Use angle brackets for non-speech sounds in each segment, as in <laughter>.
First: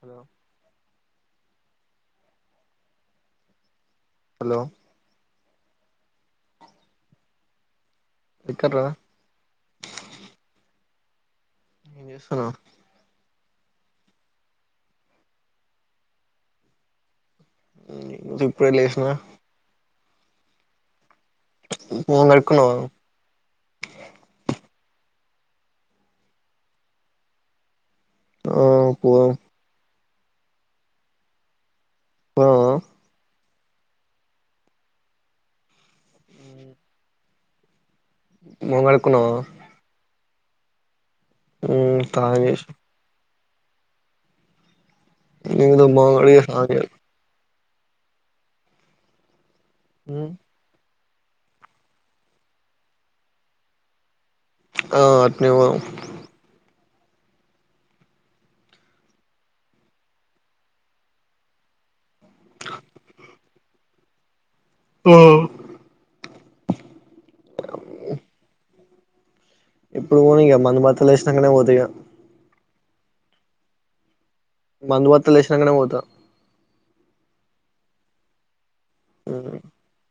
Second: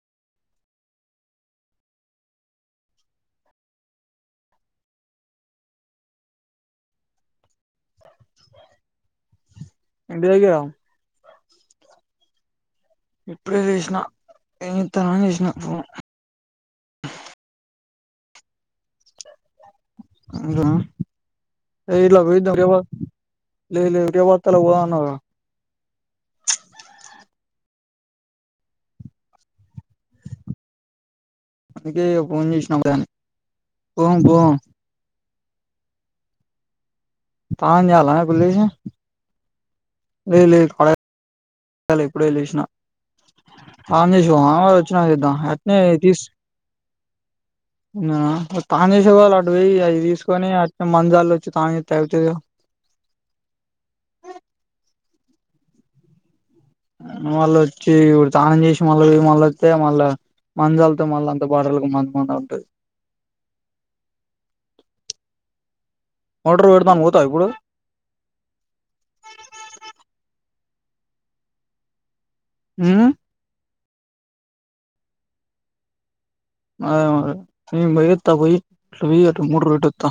Hello hello ఎక్కడ్రా ఇ దయి గ స్తన్నా ఇప్పుడే చేసినా ఎ తన చేసినాప్పు చ ఇప్పుడే లేసిన అవుద ఇలా మొహం కడుక్కున్నావా రత త వా ఆ పోదం అందుకే ఫోన్ పోదామా చేసినా ఒక దాన్ని పో పో తాజాల మంగడుకున్నా లే లే తానేష అందిష నంగ్ మంగ సా తనేల అ పో అది తీసుకొని అ మన జలో వచ్చ కా చె టతు ఆ అట్నేవా మళ్ళ వచ్చి ఇప్పుడు స్నానం చేసి మళ్ళీ మళ్ళ వస్తే మళ్ళా మంాలతో మళ్ళీ అంత బాటలు మ ఉంటంది ఆడర్ పెడదాను పోతా ఇప్పుడు ఇప్పుడు పోనీ ఇక మందు భర్తలు వేసినాకనే పోత ఇక అ మందు వత లేసినాకనే పోతా అే మ బయ త పోయి ఇ మూడు ర రటత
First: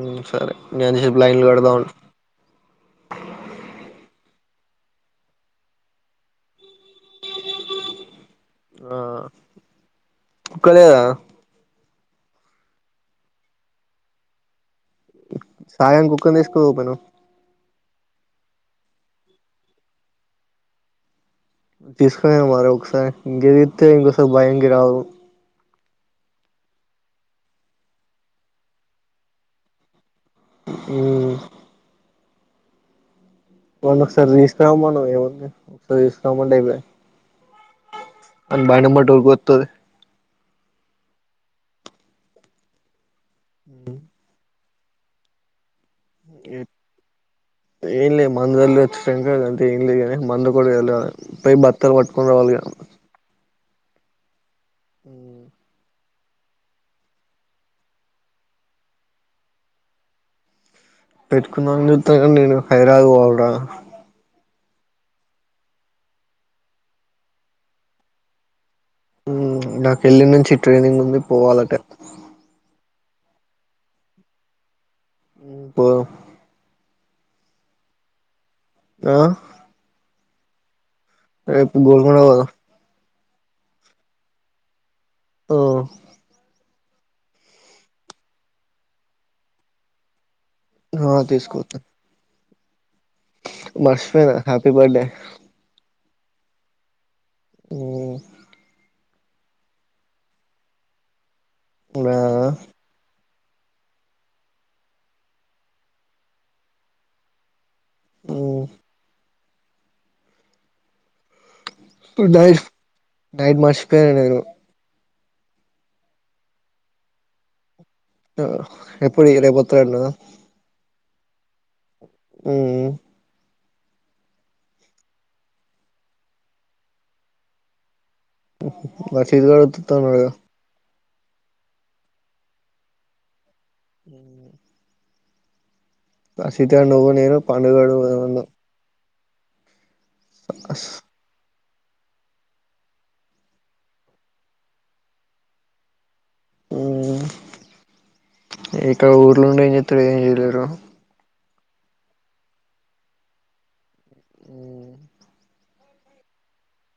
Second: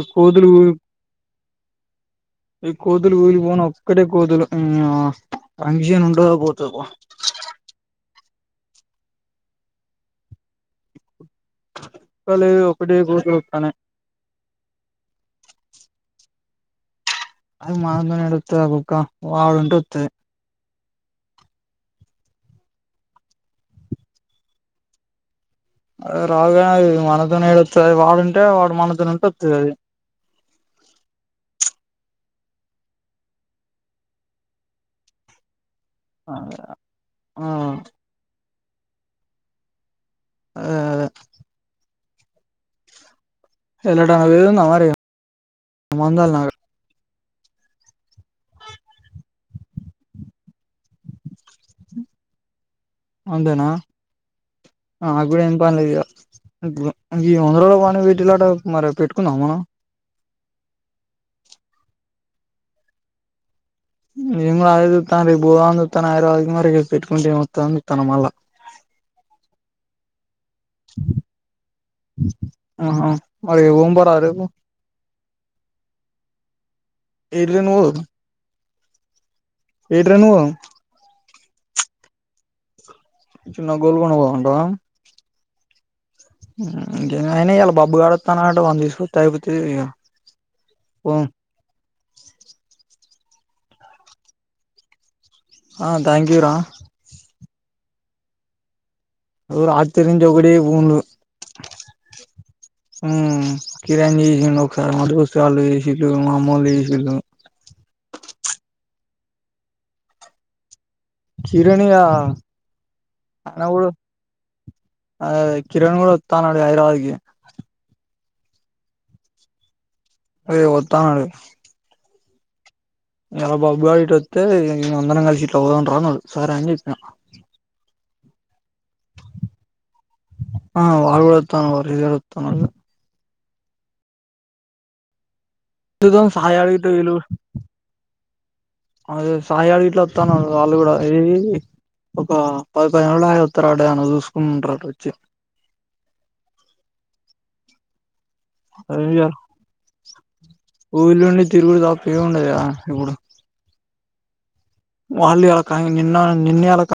ఈ కోదులు సరే గంతసేపు లైన్లు కడదాం ఉండు ఈ కోదులు కూఊలి పోన ఒక్కటే కోదులు ఉమ్ ఆ పర్మిషన్ ఉంటదో పోతుదో పో ఆ అక్క లేదా కలి ఒక్కటె కోతులు అత్తనాయ్ సాయం కుక్కన్ తీసుకుపో పోయినవ్ అ అన్న నడు కుక్క వాడు ఉంటె అత్తది <inaudible> తీసుకునే మరి ఒకసారి ఇంకేద్ధితే ఇంకోసారి భయం కి రావు <inaudible> అది రాదు అది మనతోనే ఏడోస్తది. వాడుంటే వాడు మనతోనే ఉంటే అత్తది అది ఉమ్ వాళ్లను ఒకసారి తీసుకురామనవ్ ఏముంది అట్ల తీసుకొపో అంటే ఐపోయే ఆ అది బండి ఎమ్మట ఉరుక్కతది. అదే అదే ఎల్లడం వీల్ ఉందా మరి అ మందాగలనా ఆడ్ <inaudible> ఏంలే మందుల్ వచ్ శంకర్ అంత ఏం లేనీ మందు కూడా వెళ్ళ పయి బత్తలు పట్టుకుని రావాలిగా ఉండేనా ఆ నాకు గుడ ఏం పన్లేదిగా ఈ వంద రోజుల పని పెట్టిలట మరి పెట్టుకుందామ మనం పెట్టుకుందామని చుత్తన్న కని నేను హైదరాబాద్ పోవాలి రా నేను గుడ అదే చూతాన రేపు పోవాలని చుతనా అని హైదరాబాద్ కి పెట్టుకుంటే ఏమోత్తంది అని చూతన మళ్ళా ఉమ్ నాక్ ఏళ్ళిన్ నుంచి ట్రైనింగ్ ఉంది పోవాలటె ఆహా మరి వంపరా రేపు ఉమ్ పో ఇడ్లీ నో <inaudible> అ ఎటుర నువ్ రేప్ గోల్కొండ పోదాం చిన్న గోల్కొండ పోదాం అంటవా ఓ ఉమ్ ఇంకే అయనా ఇలా బబ్బు గాడు అత్తనాడట వాన్ని తీసుకొతే అయిపోతది ఇక ఆ తీసుకోతా మర్షిపోయిన హ్యాపీ బడ్డే ఆ థాంక్యూ యూ రా ఉమ్ ఓ రాత్రి నుంచే ఒకడే ఫోన్లు రా ఉమ్ కిరణ్ చేసిండు ఒకసారి మధు వస్తే వాళ్ళు చేసిళ్లు మా అమ్మోళ్ళు చేసిళ్ళు ఓ కిరణ్ ఇగ ఇప్పుడు నైట్ నైట్ ఆయన కూడా మర్చిపోయన నేను అదే అదే కిరణ్ కూడా అత్త అన్నడు హైదరాబాద్ కి ఎప్పుడు రేప్ ఒత్తరంటన అరే ఒత్తానాడు ఊమ్ అలా బాబ్ గారు ఇటు వత్తే ఇక అందరం కలిసి ఇట్ల పోదాం రా ఒకసారి అని చెప్పినా మ శీనుగాడు ఒత్తతవున్నాడుగా ఆ వాళ్ళు ఒత్తతన్నారు, ఈళ్లు వత్తతున్నారు. చూద్దాం ఆ సాయి సీత అడిగితే నువ్వు నేను పాండుగాడు పోదాం అన్నా అయితే సాయిగాడు ఇట్లా వస్తనరు వాళ్ళు కూడా ఈ ఒక పది పది రోజులు ఆగి వత్తరు అట్టనే చూసుకుంటరు అటు వచ్చి ఊమ్మ్ ఇక ఊర్లో ఉండి ఏం చేత్తరు ఏమి చేయలేరు. తిరుగుడుతాప్ ఏమి ఉండద ఈడ ఇబుడు వాళ్లే ఆక్ కానీ నిన్న నిన్న అళ్ళక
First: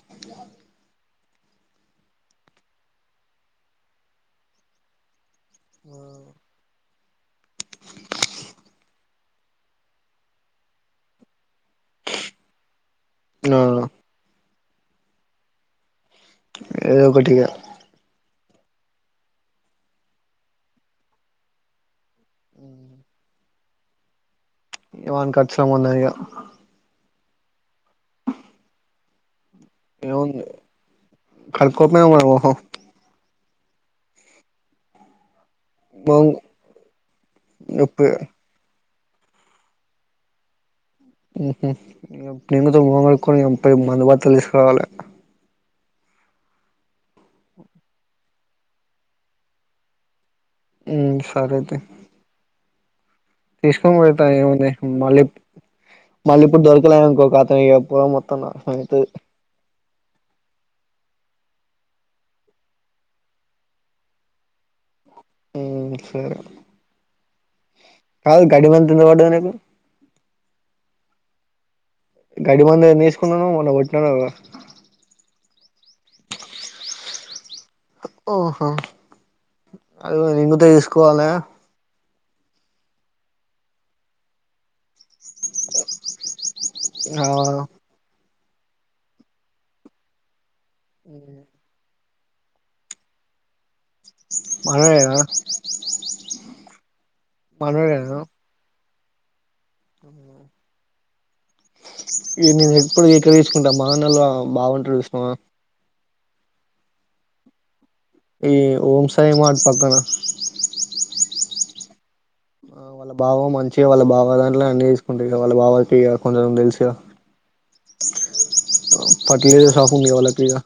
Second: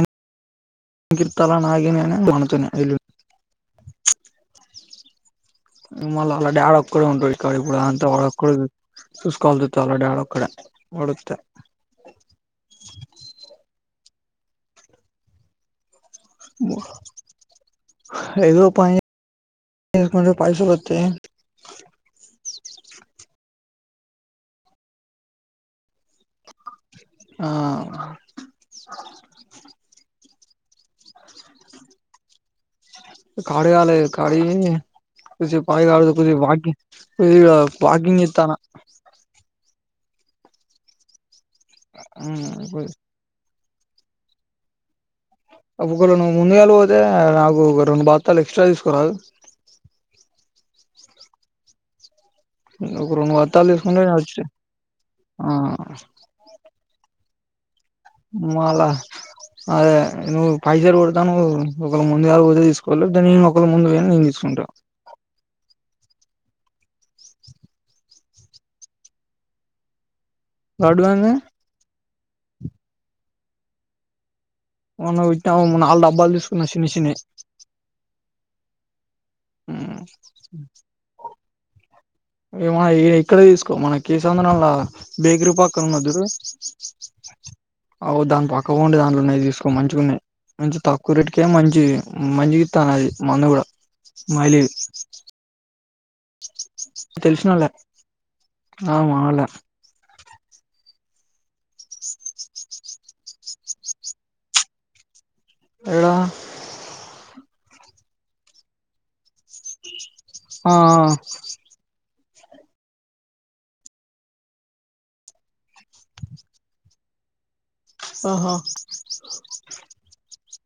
అ గిర్తల నాగి నేను దునుతనే మల్ అలా డా ఆడ ఇక్కడే ఉంటడు ఇంకేడికి పోడు అంత వాడొక్కడే చూసుకోవాల్సొత్తది ఆళ్ల డాడ్ ఒక్కడే వాడొత్తే నానా ఏదో ఒకటిఇగా ఏదో పను చేసుకుంటే పైసలు వత్తాయి ఉమ్ వాని ఖర్చ్ ఏం ఉండదు ఇక ఆ ఏముంది కడుక్కోకపోయావా మరి మొహం కార్యాలయ కార్యే కొసేపాగి ఆడుదాం మొహం కొద్దిగ వాకింగ్ కొద్దిగ నొప్పి వాకింగ్ చేత్తనా ఉహు నిమ్మ తో మొఖం కడుక్కోనీయం రేపు మందుబాటల్లు తీసుకురావాలి. ఒకగుణ ను్వు ముందుగాల పోతే నాకు ఒక రెండు బాత్తాలు ఎక్స్ట్రా తీసుకోరాదు ఉ సరే ఐతే ఒక రెండు బత్తాలు తీసుకొని తీసుకుంటే నేను పెడతా వచ్చి ఏముంది మళ్ళీ ఆ మళ్ళీ ఇప్పుడు దొరకలే అనుకో కత అయ్యో మాలా అదే నువ్వు పైజర్ కొడతాను ఒకళ ముందుగ పోతే తీసుకో లేద నే ఒకళ ముందు పోయిన నేను తీసుకుంటా హుం సరే కాదు గడిమెంతుని ఎంత పడ్డది నీకు కరెక్ట్ గా ఉంది గడ్డి మందు ఏం చేసుకున్నావ్ మొన్న కొట్టినావ్ గదా మొన్న వెట్టావు మొన్న వాళ్ళ డబ్బాలు తీసుకున్న చిన్న చిన్నయి ఓహో అది గుడ తీసుకోవాలి ఇ మ ఎ ఎక్కడే తీసుకో మనకే సంవత్సరం రాల బేగ్రూ పాకం మధుర్ ఆ అవ్దా పక్క ఉండి దాన్లోనే తీసుకో మంచి గున్నాయ్ మంచి తక్కువ రేటుకే మంచి మంచి గిత్త అన్నది మందు కూడా మై లీవ్ మనోడేనా తెలిసినోళ్లే మనోడేనా ఆ మావోల్లే ఇగ నే ఎప్పుడు లీటర్ వైజ్ ట మానల బాగుంటడు చూసినవా లా ఈ హోమ్ సైడ్ మా ఆ వాళ్ళ బావ మంచిగా వాళ్ళ బావ దాంట్లో అన్ని తీసుకుంటారు వాళ్ళ బావకి ఇగ కొంచెం తెలుసుగా ఆహా ఫెర్టిలైజర్స్ షాప్ ఉంది కదా వాళ్ళకి ఇగా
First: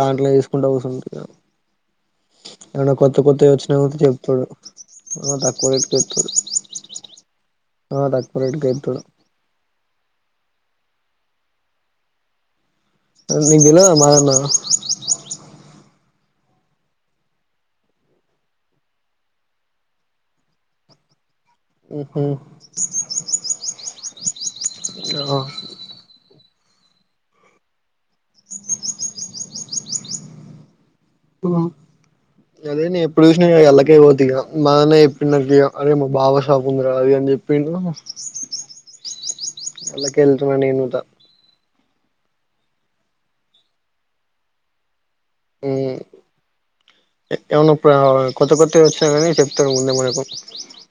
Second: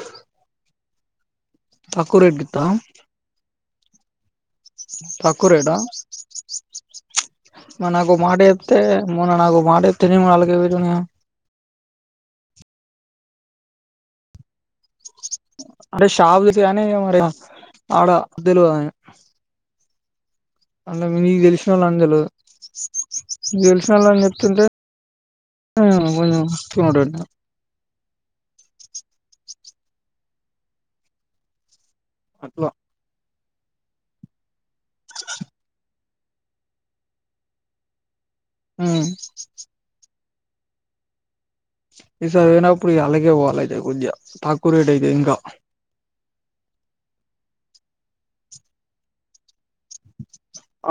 దాంట్లో చూసుకుంటూ కుసున్ ఇ తక్కువ రేట్ ఉందా రేట్ చెప్తడు తక్కువ్ రేట్ ఆ మరి ఆ నాకో మాట తక్కువ రేటుకే చెప్తే ఎత్తుడు మొన్న నాకో మాట్ తినేవి ఆల్గే విధంగా నీకు తెల్వదా మాదన్న అరే షాప్ ఉంది గాని అడ తెల్వదు అన్న మినీ తెల్ తెలిసినోళ్లని ఉహు తెల్వదు మీకు తెల్సినోళ్లని అని చెప్తుంటే కొంచెం కొంటాను హుమ్ అట్లా అదేని ఎప్పుడు నే అల్లకే పోతిగా మా అన్నయ్ చెప్పిండంట ఇగ అరే మా బావ షాప్ ఉంది అని చెప్పిండు హుమ్ కెల్తుమనింత ఈసార్ పోయినప్పుడు ఇగ ఆలకే పోవాలి అయితే కొద్దిగా తక్కువ రేట్ అయితది హుమ్ ఏమన్ననా కొత్త కొత్త వచ్చినా కాగానీ చెప్తారు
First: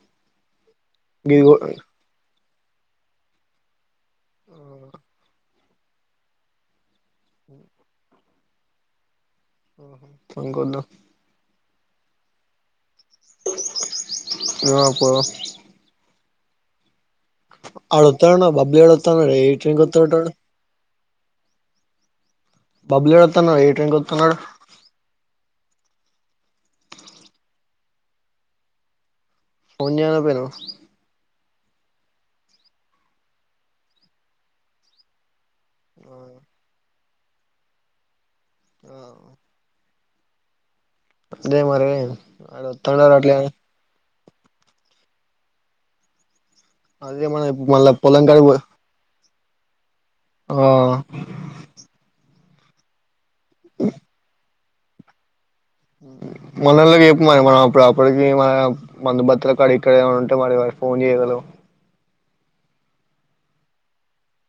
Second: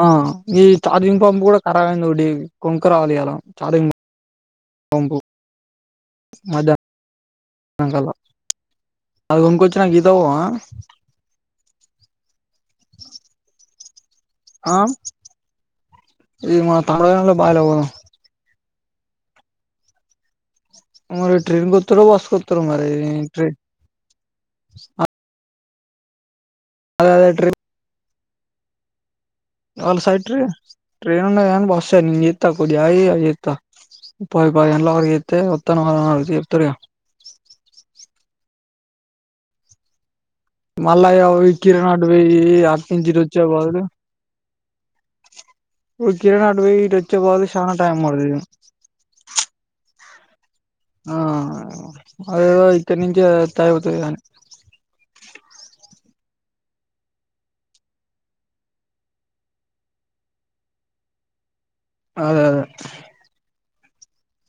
ఆ ఈ చార్జింగ్ పంప్ గిదిగో కూడా కరాబ్ అయింది నోడివి కొంకరావాలియాల చాదింగ్ అంబు మదా రంగాల్లో ఆది ఒంకొచ్చిన ఈతకి పోవ ఆ కొనుక్కొద్దాం నాక ఈ మాత పొలం ల బాయ్ లేకి పోదాం వాడు ఒత్తాాడు ఏ ట్రైన్ క్ ఒత్తానడు వాడు ట్రైన్ ఒత్తడో బస్ కొత్తడో బబ్లూ గాడు ఒత్తన్నాడుట ఏ ట్రైన్కి వస్తున్నాడు అద అదే ఏ ట్రైన్ ఫోన్ వాడు స్ట్రెయిట్ ర చేయకపోయినవ్ ట్రైన్ బస్ా జతా కొయి జత ప పలో ఒత్తను ఆ ఎప్తలె ఆ మళ్ళా మరి కిరణడు గాడు పోయి అటునుంచి ఆడొత్తాండట అట్లే ఇటుఒచ్చే బదులు ఉట్టినె య్ ఇటచ్చే అదే వరకు మనం చానా మళ్ళా టైమ్ పడు పొలం కాడికి పో ఆ అదేదో ఇక్కడ నించే టైమ్ అవుతుంది కాని మనల్లకి చెప్పు మరి మనం అప్పుడు అప్పటికి మందు భతుల కాడ ఇక్కడ ఏమ ఉంటే మరి మరి ఫోన్ చేయగల అదే అదే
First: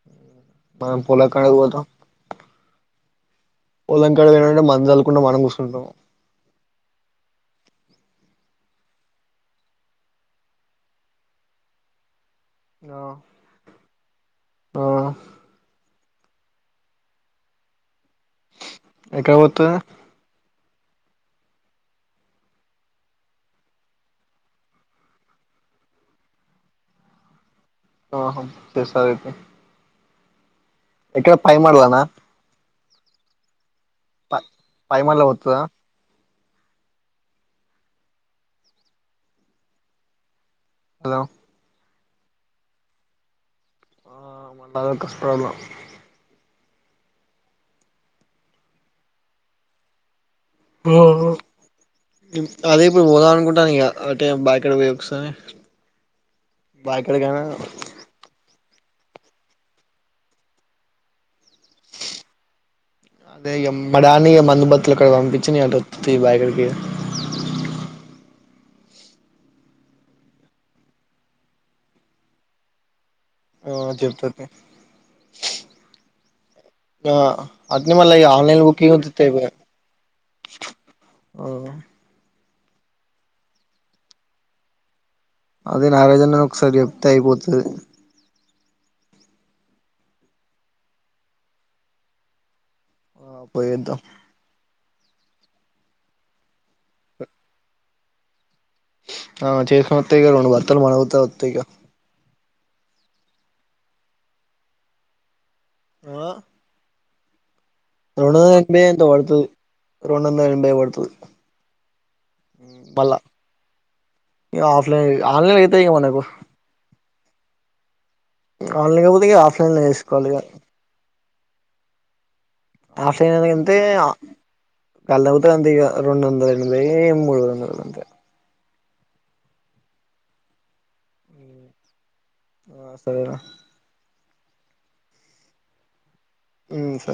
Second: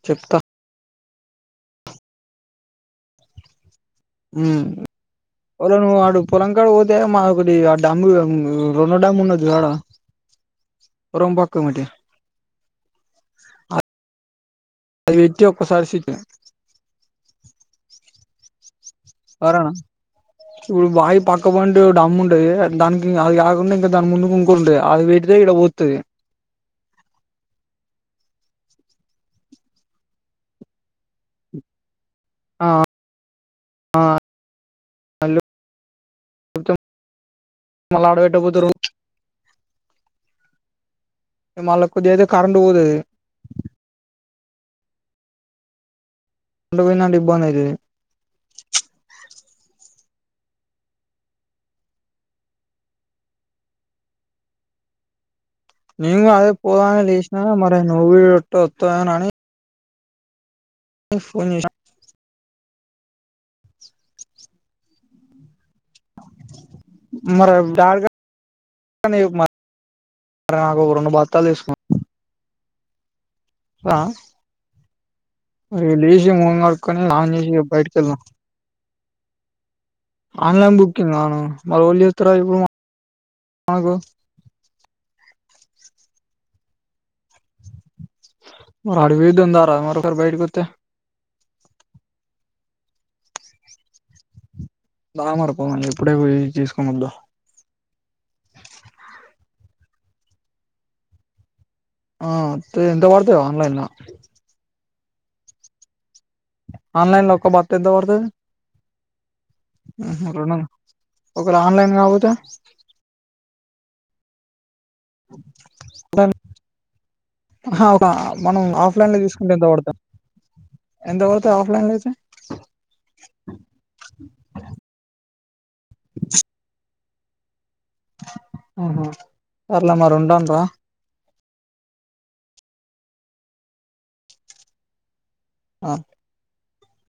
చెప్తా మళ్ళా పోలకుండా పోతాం పొలం కాడ పోయినంటే మ్ మందు చల్లుకుంటా మనం కూసుంటాం వాలను ఆడ పొలంకాడ పోతే మా ఒకటి డ్యామ్ కూడా రెండు డ్యామ్ ఉన్నది చూడు పొలం పక్కకి ఆ ఆ అది వెట్టి ఒక్కసారి సట్ ఎక్కడ కు సరేనా పోతన్నావ్ ఇప్పుడు బావి పక్కపొంట డమ్ ఉంటది దానికి అది కాకుండా ఇంకా దాని ముందు ఇంకకో ఉంటది అది పెడితే ఇక్కడ పోతుంది ఆహో తెస్తారైతే ఎక్కడ పై మాడ్లాన ఆ ప పైమాల్లా వత్తుదా కొంచెం మళ్ళాడ పెట్టపోతుర్రు హలో మళ్ళ కొది ఐతే కరెంటు పోతది ఆ మళ్ళ అదొ <inaudible> ప్రాబ్లం <inaudible> పోయిందంటే ఇబ్బందైతది అదే ఇప్పుడు పోదాం అనుకుంటాను ఇగ అ టే బాయికాడ పోయి ఒకసారి నేం గూడా అదే పోదా అనే బాయికాడికైనా లేషినా మరే నువ్ <inaudible> ట్టొత్త <unintelligible> నని <inaudible> ఫోన్ <inaudible> అదే యమ్మడాని య మందు బత్తులుగాడ పంపిచ్చి నే అటొ త్ బాయగకి మరి డాడీ నాకు <unintelligible> రెండు భార్తాలు ఎ సుకున్న ఆ చెప్తా తీ లేసి మొఖం కడుకొని ఆ స్నానం చేసి అట్నే బయటకి మళ్ళ వెళ్దాం ఇగ ఆన్లైన్ బుకింగ్ ఉత్తిత్తే అయిపోయే ఆన్లైన్ బుకింగ్ <unintelligible> ఆ ఆగో అదే నారోజన్నని ఒకసారి చెప్తే అయిపోతది మరి హడవి దందారా మరోకరు బైటకుతే ఆ పోయి ఎంత బా మరిపోం ఇప్పుడే పో తీస్ ముద్ద ఆ చేస వత్తగా రెండు భర్తలు మనవుతా వస్తా ఇగ ఆ ఎంత పడతాయో ఆన్లైన్లో ఆ ఆన్లైన్ లో ఒక బ అనాన్ది ద పడ్తది రెం ఒకరు ఆన్లైన్ కాకపోతే య ల ఆన్లై లేతా క మనకు అవు హా మనం ఆన్లైన్ ఆఫ్లైన్ లో కాకపోతే ఇగ తీసుకుంటే ఎంత ఆఫ్లైన్ లో పడతాం చేసుకోవాలి ఇగ ఎంత పడ్ త ఆఫ్ లైన్ లో అయితే ఆఫ్లైన్ కెల్తే ట్వెల్వ్ అవుతది అంతే ఇగ రెండు వందల ఎనభై ఏమ్ మూడు వందలు అంతే హు హూ పర్లా మరి ఉండాన్ రా నువ్ వస్తలేవా ఆ హూ స